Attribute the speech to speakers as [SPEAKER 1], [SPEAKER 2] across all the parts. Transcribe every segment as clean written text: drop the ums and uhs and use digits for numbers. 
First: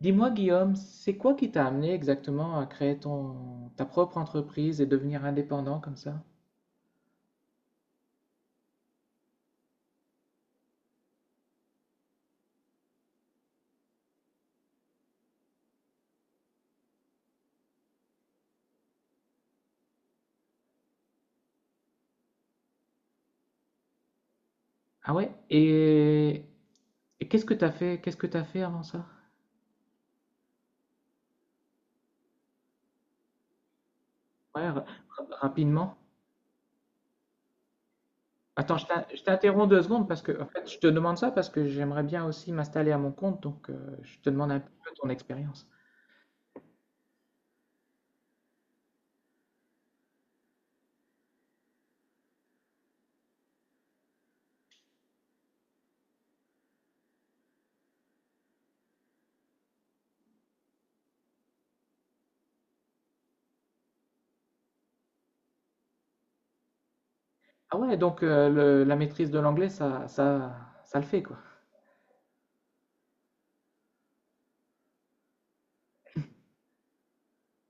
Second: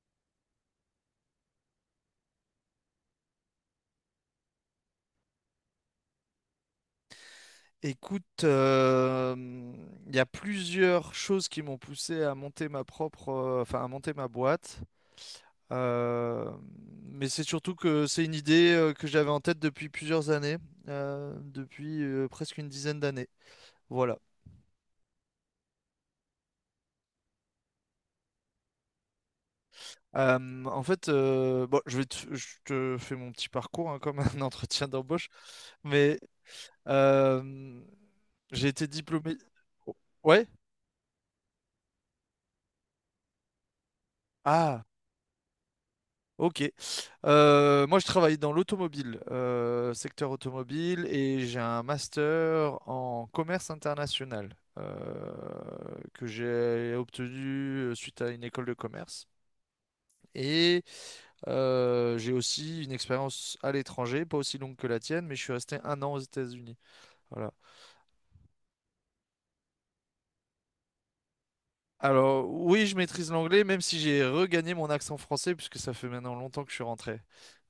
[SPEAKER 1] Dis-moi, Guillaume, c'est quoi qui t'a amené exactement à créer ta propre entreprise et devenir indépendant comme ça?
[SPEAKER 2] Écoute, il y a plusieurs choses qui m'ont poussé à monter ma propre, enfin à monter ma boîte. Euh, mais c'est surtout que c'est une idée que j'avais en tête depuis plusieurs années, depuis presque une dizaine d'années. Voilà.
[SPEAKER 1] Ah ouais? Et qu'est-ce que t'as fait avant ça?
[SPEAKER 2] En fait, bon, je te fais mon petit parcours hein, comme un
[SPEAKER 1] Ouais,
[SPEAKER 2] entretien d'embauche,
[SPEAKER 1] rapidement.
[SPEAKER 2] mais euh, j'ai
[SPEAKER 1] Attends,
[SPEAKER 2] été
[SPEAKER 1] je
[SPEAKER 2] diplômé.
[SPEAKER 1] t'interromps deux secondes parce que, en
[SPEAKER 2] Ouais?
[SPEAKER 1] fait, je te demande ça parce que j'aimerais bien aussi m'installer à mon compte, donc je te demande un petit
[SPEAKER 2] Ah.
[SPEAKER 1] peu ton expérience.
[SPEAKER 2] Ok. Moi, je travaille dans l'automobile, secteur automobile, et j'ai un master en commerce international euh, que j'ai obtenu suite à une école de commerce. Et j'ai aussi une expérience à l'étranger, pas aussi longue que la tienne, mais je suis resté un an aux États-Unis. Voilà.
[SPEAKER 1] Ah ouais, donc la maîtrise de l'anglais, ça le fait quoi.
[SPEAKER 2] Alors, oui, je maîtrise l'anglais, même si j'ai regagné mon accent français, puisque ça fait maintenant longtemps que je suis rentré.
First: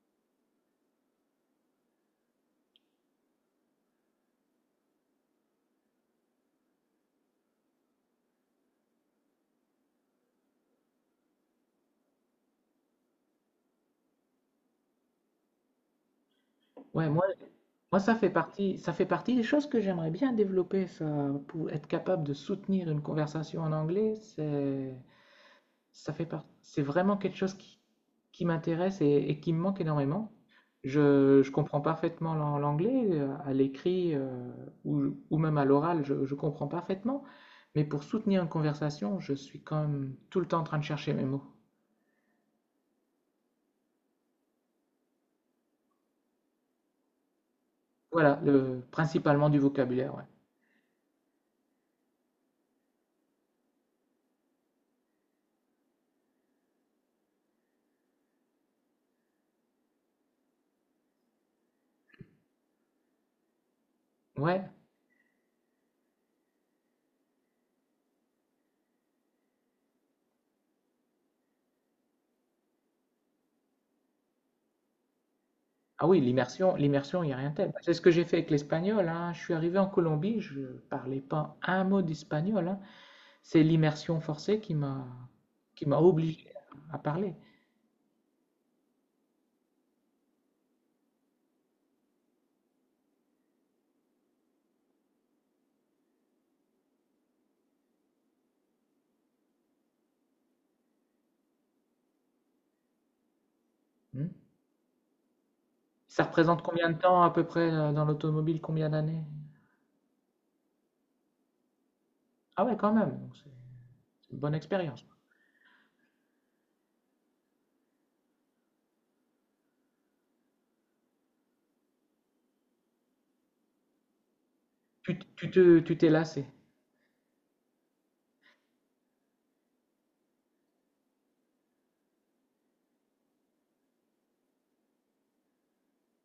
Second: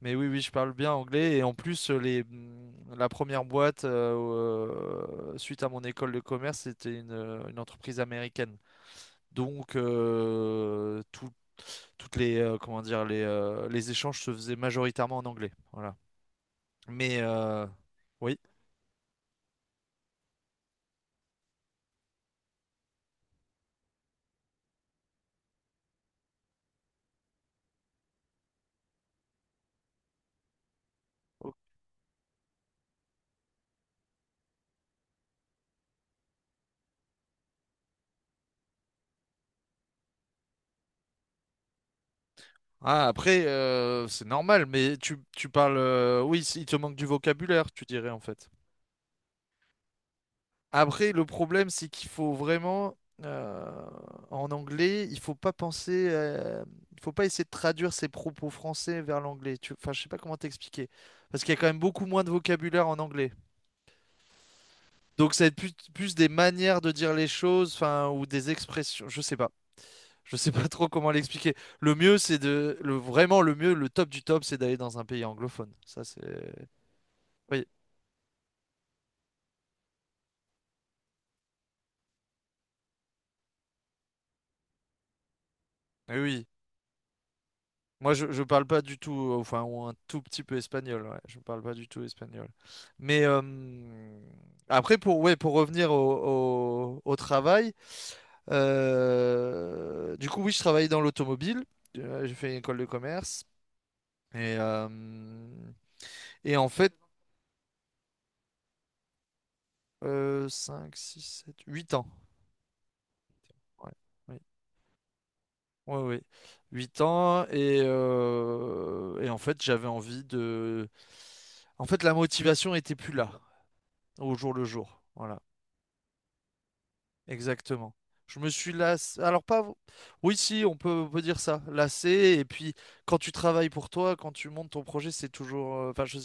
[SPEAKER 2] Mais oui, oui, je parle bien anglais. Et en plus, la première boîte, suite à mon école de commerce, c'était une entreprise américaine. Donc, toutes les, comment dire, les échanges se faisaient majoritairement en anglais. Voilà.
[SPEAKER 1] Ouais,
[SPEAKER 2] Mais,
[SPEAKER 1] moi, Moi, ça fait
[SPEAKER 2] oui.
[SPEAKER 1] partie, ça fait partie des choses que j'aimerais bien développer, ça, pour être capable de soutenir une conversation en anglais, c'est vraiment quelque chose qui m'intéresse et qui me manque énormément. Je comprends parfaitement l'anglais, à l'écrit ou même à l'oral, je comprends parfaitement, mais pour soutenir une conversation, je suis quand même tout le temps en train de chercher mes mots.
[SPEAKER 2] Ah, après, c'est normal, mais tu parles, oui, il te manque du vocabulaire, tu dirais, en
[SPEAKER 1] Voilà,
[SPEAKER 2] fait.
[SPEAKER 1] principalement du vocabulaire, ouais.
[SPEAKER 2] Après, le problème, c'est qu'il faut vraiment, euh, en anglais, il faut pas penser, il faut pas essayer de traduire ses propos français vers l'anglais. Enfin, je sais pas comment t'expliquer, parce qu'il y a quand même beaucoup moins de vocabulaire en anglais.
[SPEAKER 1] Ouais.
[SPEAKER 2] Donc, ça va être plus des manières de dire les choses, enfin, ou des expressions. Je sais pas trop comment l'expliquer. Le mieux, c'est le vraiment le mieux, le top du top, c'est d'aller dans un pays anglophone. Ça,
[SPEAKER 1] Ah oui,
[SPEAKER 2] c'est,
[SPEAKER 1] l'immersion, l'immersion, il n'y a rien de
[SPEAKER 2] oui,
[SPEAKER 1] tel. C'est ce que j'ai fait avec l'espagnol, hein. Je suis arrivé en Colombie, je parlais pas un mot d'espagnol, hein. C'est l'immersion forcée qui m'a
[SPEAKER 2] oui, oui.
[SPEAKER 1] obligé à parler.
[SPEAKER 2] Moi, je parle pas du tout, enfin, ou un tout petit peu espagnol, ouais. Je ne parle pas du tout espagnol. Mais après, pour, ouais, pour revenir au travail, du coup, oui, je travaillais dans l'automobile. J'ai fait une école de commerce.
[SPEAKER 1] Hmm.
[SPEAKER 2] Et, euh,
[SPEAKER 1] Ça
[SPEAKER 2] et
[SPEAKER 1] représente
[SPEAKER 2] en
[SPEAKER 1] combien
[SPEAKER 2] fait,
[SPEAKER 1] de temps à peu près dans l'automobile, combien d'années?
[SPEAKER 2] 5, 6, 7, 8 ans.
[SPEAKER 1] Ah ouais, quand même, donc c'est
[SPEAKER 2] Ouais,
[SPEAKER 1] c'est
[SPEAKER 2] oui,
[SPEAKER 1] une bonne expérience.
[SPEAKER 2] oui, oui. 8 ans. Et en fait, j'avais envie de... En fait, la motivation était plus là au jour le jour.
[SPEAKER 1] Tu, t-
[SPEAKER 2] Voilà,
[SPEAKER 1] tu te, tu t'es lassé.
[SPEAKER 2] exactement. Je me suis lassé. Alors pas. Oui, si, on peut dire ça. Lassé. Et puis, quand tu travailles pour toi, quand tu montes ton projet, c'est toujours. Enfin,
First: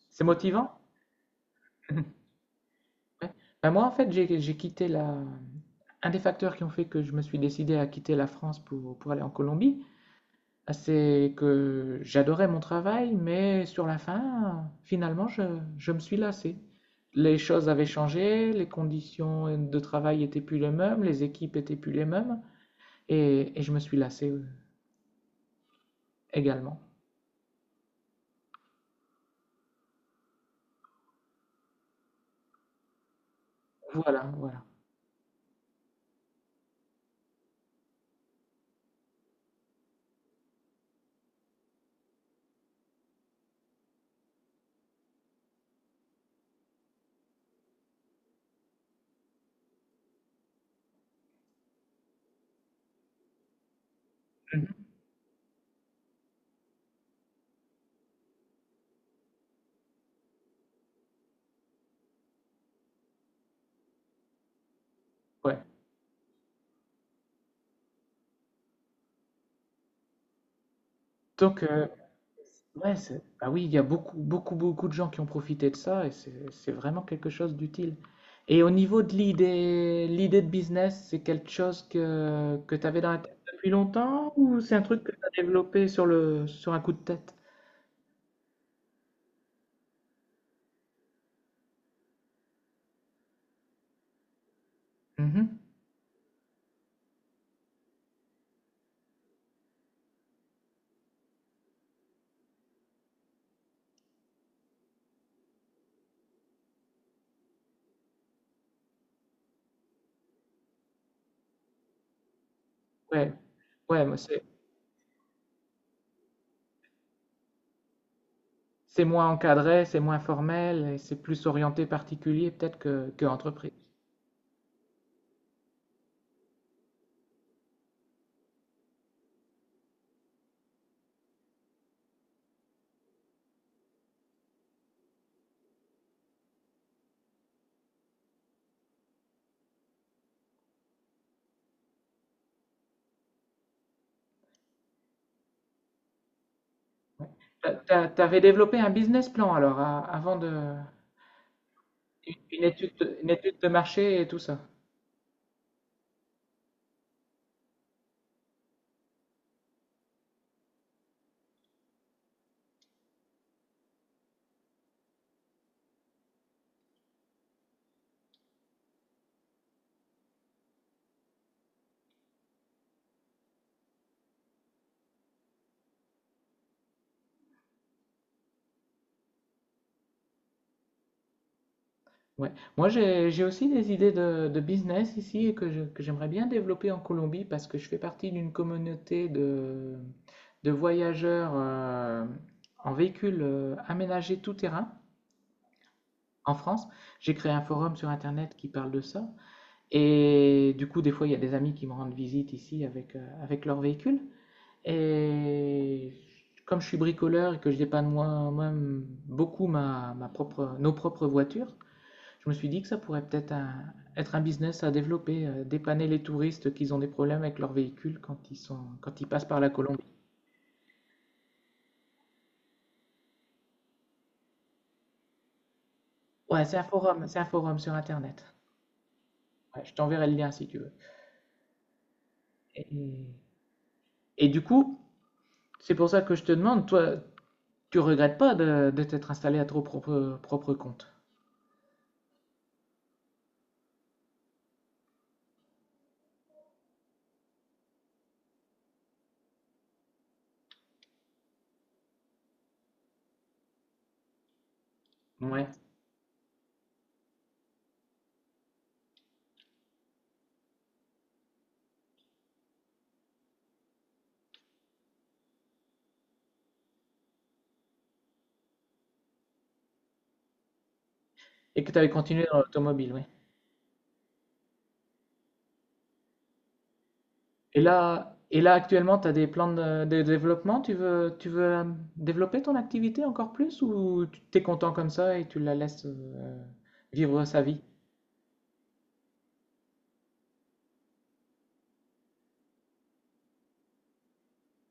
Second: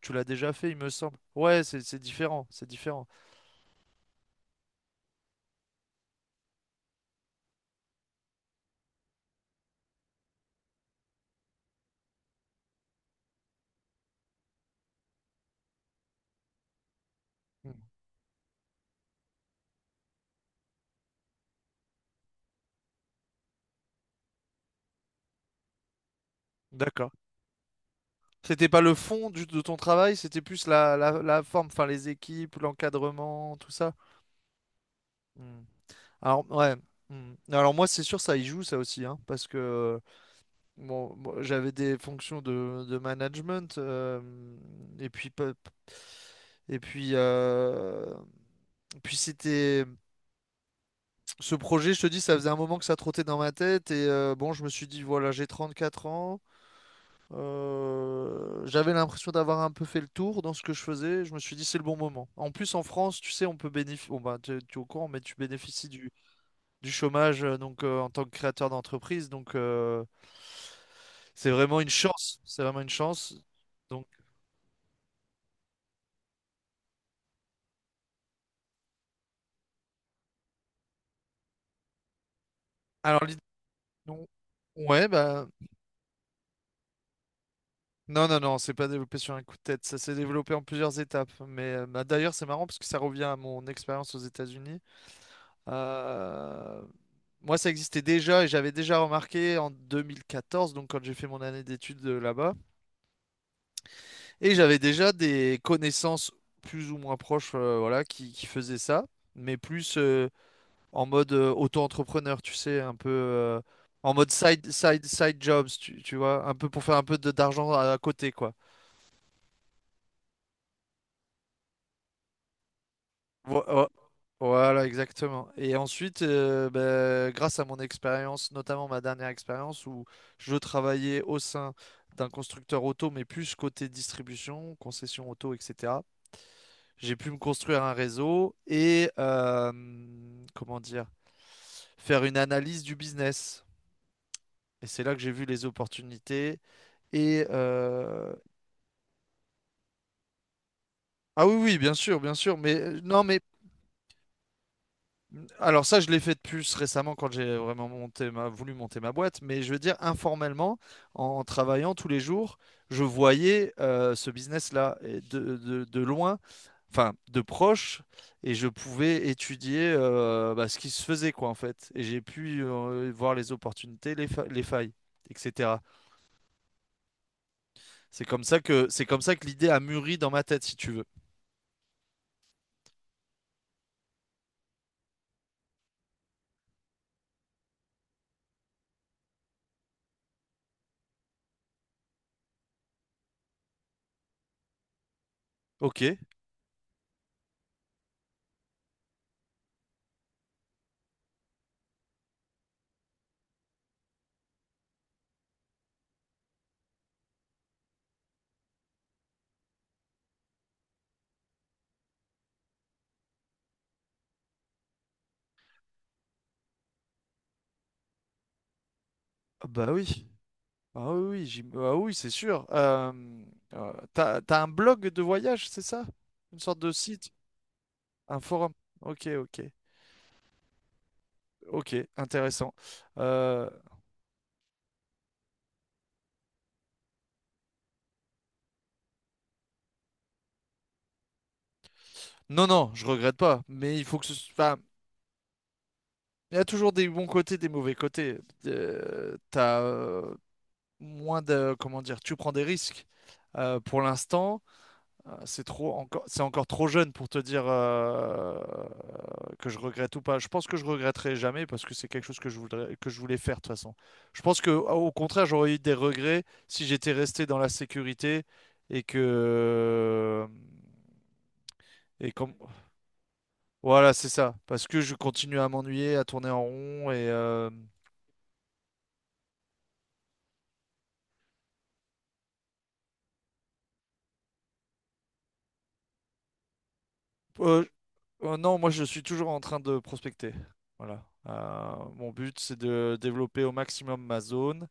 [SPEAKER 2] tu
[SPEAKER 1] C'est
[SPEAKER 2] l'as déjà fait, il
[SPEAKER 1] motivant?
[SPEAKER 2] me semble. Ouais, c'est différent. C'est différent.
[SPEAKER 1] Ouais. Ben moi, en fait, j'ai quitté la... Un des facteurs qui ont fait que je me suis décidé à quitter la France pour aller en Colombie, ah, c'est que j'adorais mon travail, mais sur la fin, finalement, je me suis lassé. Les choses
[SPEAKER 2] Mm.
[SPEAKER 1] avaient changé, les conditions de travail étaient plus les mêmes, les équipes étaient plus les mêmes, et je me suis lassé également.
[SPEAKER 2] D'accord. C'était pas le fond de ton travail, c'était plus la forme, enfin les équipes, l'encadrement, tout ça.
[SPEAKER 1] Voilà, voilà.
[SPEAKER 2] Mm. Alors, ouais. Mm. Alors moi, c'est sûr, ça y joue, ça aussi, hein, parce que bon, j'avais des fonctions de management, et puis pe- et puis c'était ce projet, je te dis, ça faisait un moment que ça trottait dans ma tête et bon, je me
[SPEAKER 1] Mhm.
[SPEAKER 2] suis dit voilà, j'ai 34 ans, j'avais l'impression d'avoir un peu fait le tour dans ce que je faisais, je me suis dit c'est le bon moment. En plus en France, tu sais, on peut bénéficier, bon bah tu es au courant, mais tu
[SPEAKER 1] Ouais.
[SPEAKER 2] bénéficies du chômage, donc en tant que créateur d'entreprise. Donc, c'est
[SPEAKER 1] Donc,
[SPEAKER 2] vraiment une chance. C'est vraiment une
[SPEAKER 1] ouais, c'est-
[SPEAKER 2] chance.
[SPEAKER 1] ah oui, il y a
[SPEAKER 2] Donc
[SPEAKER 1] beaucoup, beaucoup, beaucoup de gens qui ont profité de ça et c'est vraiment quelque chose d'utile. Et au niveau de l'idée de business, c'est quelque chose que tu avais dans la
[SPEAKER 2] alors
[SPEAKER 1] tête depuis
[SPEAKER 2] non.
[SPEAKER 1] longtemps ou c'est un truc
[SPEAKER 2] Ouais
[SPEAKER 1] que tu as
[SPEAKER 2] bah
[SPEAKER 1] développé sur un coup de tête?
[SPEAKER 2] non non non, c'est pas développé sur un coup de tête. Ça s'est développé en plusieurs étapes. Mais bah, d'ailleurs c'est marrant parce que ça revient à mon expérience aux États-Unis.
[SPEAKER 1] Mhm.
[SPEAKER 2] Euh, Moi, ça existait déjà et j'avais déjà remarqué en 2014, donc quand j'ai fait mon année d'études là-bas, et j'avais déjà des connaissances plus ou moins proches, voilà, qui faisaient ça, mais plus en mode auto-entrepreneur, tu sais, un peu
[SPEAKER 1] Ouais, ouais,
[SPEAKER 2] en
[SPEAKER 1] moi,
[SPEAKER 2] mode
[SPEAKER 1] c'est
[SPEAKER 2] side jobs, tu vois, un peu pour faire un peu d'argent à côté, quoi.
[SPEAKER 1] c'est moins encadré, c'est moins formel et c'est plus orienté particulier peut-être que
[SPEAKER 2] Vo-
[SPEAKER 1] entreprise.
[SPEAKER 2] vo- Voilà, exactement. Et ensuite, ben, grâce à mon expérience, notamment ma dernière expérience où je travaillais au sein d'un constructeur auto, mais plus côté distribution, concession auto, etc. J'ai pu me construire un réseau et, comment dire, faire une analyse du business. Et c'est là que j'ai vu les opportunités. Et
[SPEAKER 1] T'avais développé un business plan alors avant de
[SPEAKER 2] ah oui, oui, bien sûr, bien sûr.
[SPEAKER 1] une
[SPEAKER 2] Mais
[SPEAKER 1] étude,
[SPEAKER 2] non,
[SPEAKER 1] une
[SPEAKER 2] mais
[SPEAKER 1] étude de marché et tout ça.
[SPEAKER 2] alors ça, je l'ai fait de plus récemment quand j'ai vraiment monté ma, voulu monter ma boîte. Mais je veux dire informellement, en travaillant tous les jours, je voyais ce business-là et de loin, enfin de proche, et je pouvais étudier, bah, ce qui se faisait quoi en fait. Et j'ai pu voir les opportunités, les failles, etc. C'est comme ça que l'idée a mûri dans ma tête, si tu veux.
[SPEAKER 1] Ouais. Moi, j'ai aussi des idées de business ici et que que j'aimerais bien développer en Colombie parce que je fais partie d'une communauté de voyageurs en véhicule aménagé tout terrain
[SPEAKER 2] Ok.
[SPEAKER 1] en France. J'ai créé un forum sur Internet qui parle de ça. Et du coup, des fois, il y a des amis qui me rendent visite ici avec leur véhicule. Et comme je suis bricoleur et que je dépanne moi-même beaucoup nos propres voitures, je me suis dit que ça pourrait peut-être être un business à développer, dépanner les touristes qui ont des problèmes avec leur véhicule quand ils passent par
[SPEAKER 2] Ah
[SPEAKER 1] la
[SPEAKER 2] bah
[SPEAKER 1] Colombie.
[SPEAKER 2] oui, ah oui, oui, ah oui, c'est sûr. T'as un blog de voyage, c'est ça? Une
[SPEAKER 1] Ouais, c'est
[SPEAKER 2] sorte
[SPEAKER 1] un
[SPEAKER 2] de
[SPEAKER 1] forum,
[SPEAKER 2] site,
[SPEAKER 1] c'est un forum sur
[SPEAKER 2] un
[SPEAKER 1] Internet.
[SPEAKER 2] forum. Ok, ok,
[SPEAKER 1] Ouais, je t'enverrai le lien si tu veux.
[SPEAKER 2] ok, intéressant.
[SPEAKER 1] Et,
[SPEAKER 2] Euh,
[SPEAKER 1] et du coup, c'est pour ça que je te demande, toi, tu regrettes pas de t'être installé à ton propre compte?
[SPEAKER 2] non, non, je regrette pas, mais il faut que ce soit. Il y a toujours des bons côtés, des mauvais côtés. T'as moins de, comment dire, tu prends des risques. Pour l'instant, c'est
[SPEAKER 1] Ouais.
[SPEAKER 2] trop encore, c'est encore trop jeune pour te dire que je regrette ou pas. Je pense que je regretterai jamais parce que c'est quelque chose que je voudrais, que je voulais faire de toute façon. Je pense que au contraire, j'aurais eu des regrets si j'étais resté dans la sécurité et que
[SPEAKER 1] Et que tu avais
[SPEAKER 2] et
[SPEAKER 1] continué
[SPEAKER 2] comme
[SPEAKER 1] dans l'automobile, oui.
[SPEAKER 2] voilà, c'est ça. Parce que je continue à m'ennuyer, à tourner en rond et,
[SPEAKER 1] Et là, actuellement, tu as des plans de développement? Tu veux développer ton activité encore plus ou tu t'es content comme ça et tu la laisses vivre sa vie?
[SPEAKER 2] euh, non, moi je suis toujours en train de prospecter. Voilà. Mon but, c'est de développer au maximum ma zone.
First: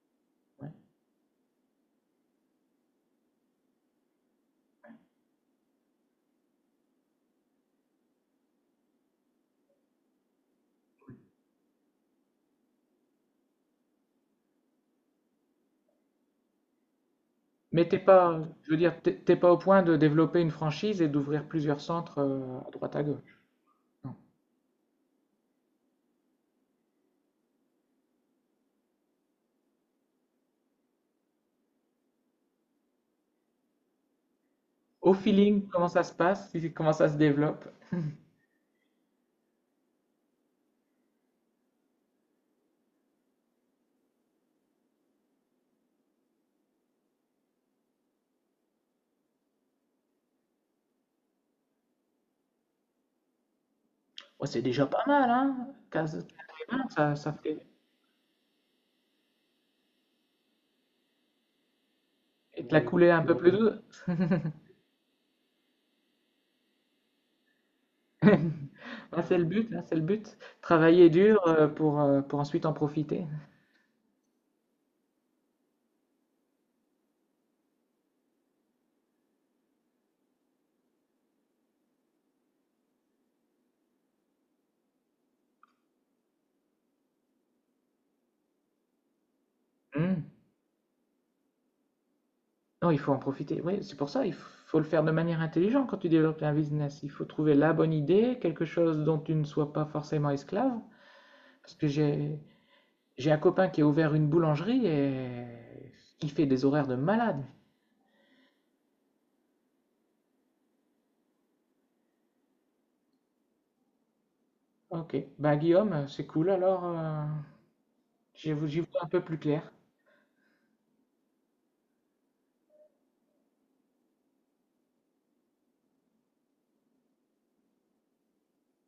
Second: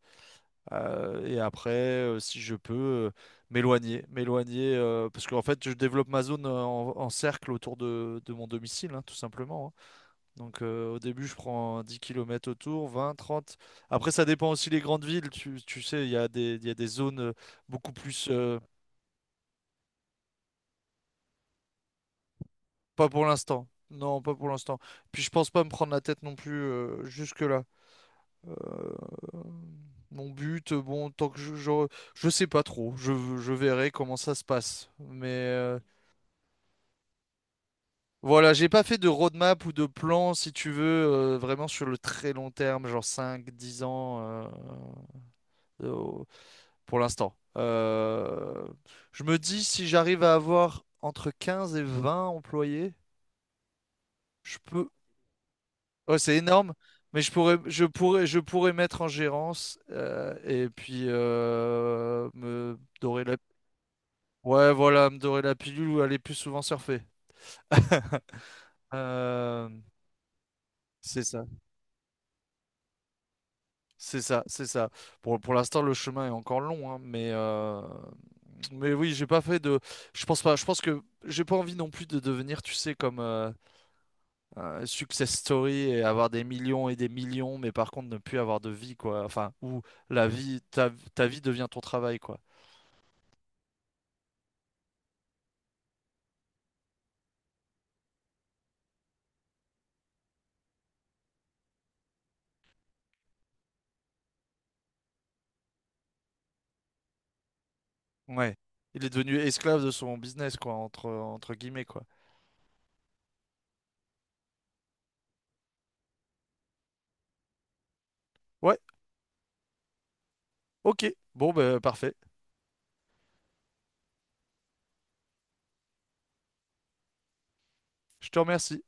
[SPEAKER 1] Ouais.
[SPEAKER 2] Et après, si je peux, m'éloigner, parce qu'en fait, je développe ma zone en cercle autour de mon domicile, hein, tout simplement, hein. Donc, au début, je prends 10 kilomètres autour, 20, 30. Après, ça dépend aussi des grandes villes. Tu sais, il y a des, il y a des zones
[SPEAKER 1] Mais
[SPEAKER 2] beaucoup
[SPEAKER 1] t'es
[SPEAKER 2] plus...
[SPEAKER 1] pas,
[SPEAKER 2] euh,
[SPEAKER 1] je veux dire, t'es pas au point de développer une franchise et d'ouvrir plusieurs centres à droite à
[SPEAKER 2] Pas pour
[SPEAKER 1] gauche.
[SPEAKER 2] l'instant.
[SPEAKER 1] Non.
[SPEAKER 2] Non, pas pour l'instant. Puis, je pense pas me prendre la tête non plus jusque-là. Euh, Mon but, bon, tant que je sais pas trop, je verrai comment ça se passe.
[SPEAKER 1] Au
[SPEAKER 2] Mais
[SPEAKER 1] feeling, comment ça se passe? Comment ça se développe?
[SPEAKER 2] voilà, j'ai pas fait de roadmap ou de plan, si tu veux, vraiment sur le très long terme, genre 5-10 ans, euh, pour l'instant. Je me dis, si j'arrive à avoir entre 15 et 20 employés,
[SPEAKER 1] Ouais,
[SPEAKER 2] je
[SPEAKER 1] c'est déjà
[SPEAKER 2] peux...
[SPEAKER 1] pas mal, hein?
[SPEAKER 2] Ouais,
[SPEAKER 1] 15
[SPEAKER 2] c'est énorme,
[SPEAKER 1] 15 ça,
[SPEAKER 2] mais
[SPEAKER 1] ça fait...
[SPEAKER 2] je pourrais mettre en gérance, et puis,
[SPEAKER 1] Et te
[SPEAKER 2] me
[SPEAKER 1] la couler un
[SPEAKER 2] dorer
[SPEAKER 1] peu
[SPEAKER 2] la
[SPEAKER 1] plus douce.
[SPEAKER 2] ouais, voilà, me dorer la pilule ou aller plus souvent surfer.
[SPEAKER 1] Ah, c'est le
[SPEAKER 2] Euh,
[SPEAKER 1] but, hein, c'est le but. Travailler
[SPEAKER 2] c'est
[SPEAKER 1] dur
[SPEAKER 2] ça,
[SPEAKER 1] pour ensuite en profiter.
[SPEAKER 2] c'est ça, c'est ça. Pour l'instant, le chemin est encore long, hein, mais, mais oui, j'ai pas fait de. Je pense pas, je pense que j'ai pas envie non plus de devenir, tu sais, comme un success story et avoir des millions et des millions, mais par contre ne plus avoir de vie, quoi. Enfin, où
[SPEAKER 1] Hmm.
[SPEAKER 2] la vie, ta, ta vie devient ton travail, quoi.
[SPEAKER 1] Non, il faut en profiter. Oui, c'est pour ça, il faut le faire de manière intelligente quand tu développes un business. Il faut trouver la bonne idée, quelque chose dont tu ne sois pas forcément esclave. Parce que j'ai un copain qui a ouvert une boulangerie et il fait des horaires de malade.
[SPEAKER 2] Ouais. Il est devenu esclave de son business, quoi, entre guillemets, quoi.
[SPEAKER 1] Ok, bah Guillaume, c'est cool alors. J'y vois
[SPEAKER 2] Ouais,
[SPEAKER 1] j'y vois un peu plus clair.
[SPEAKER 2] ok. Bon, ben, parfait. Je te remercie.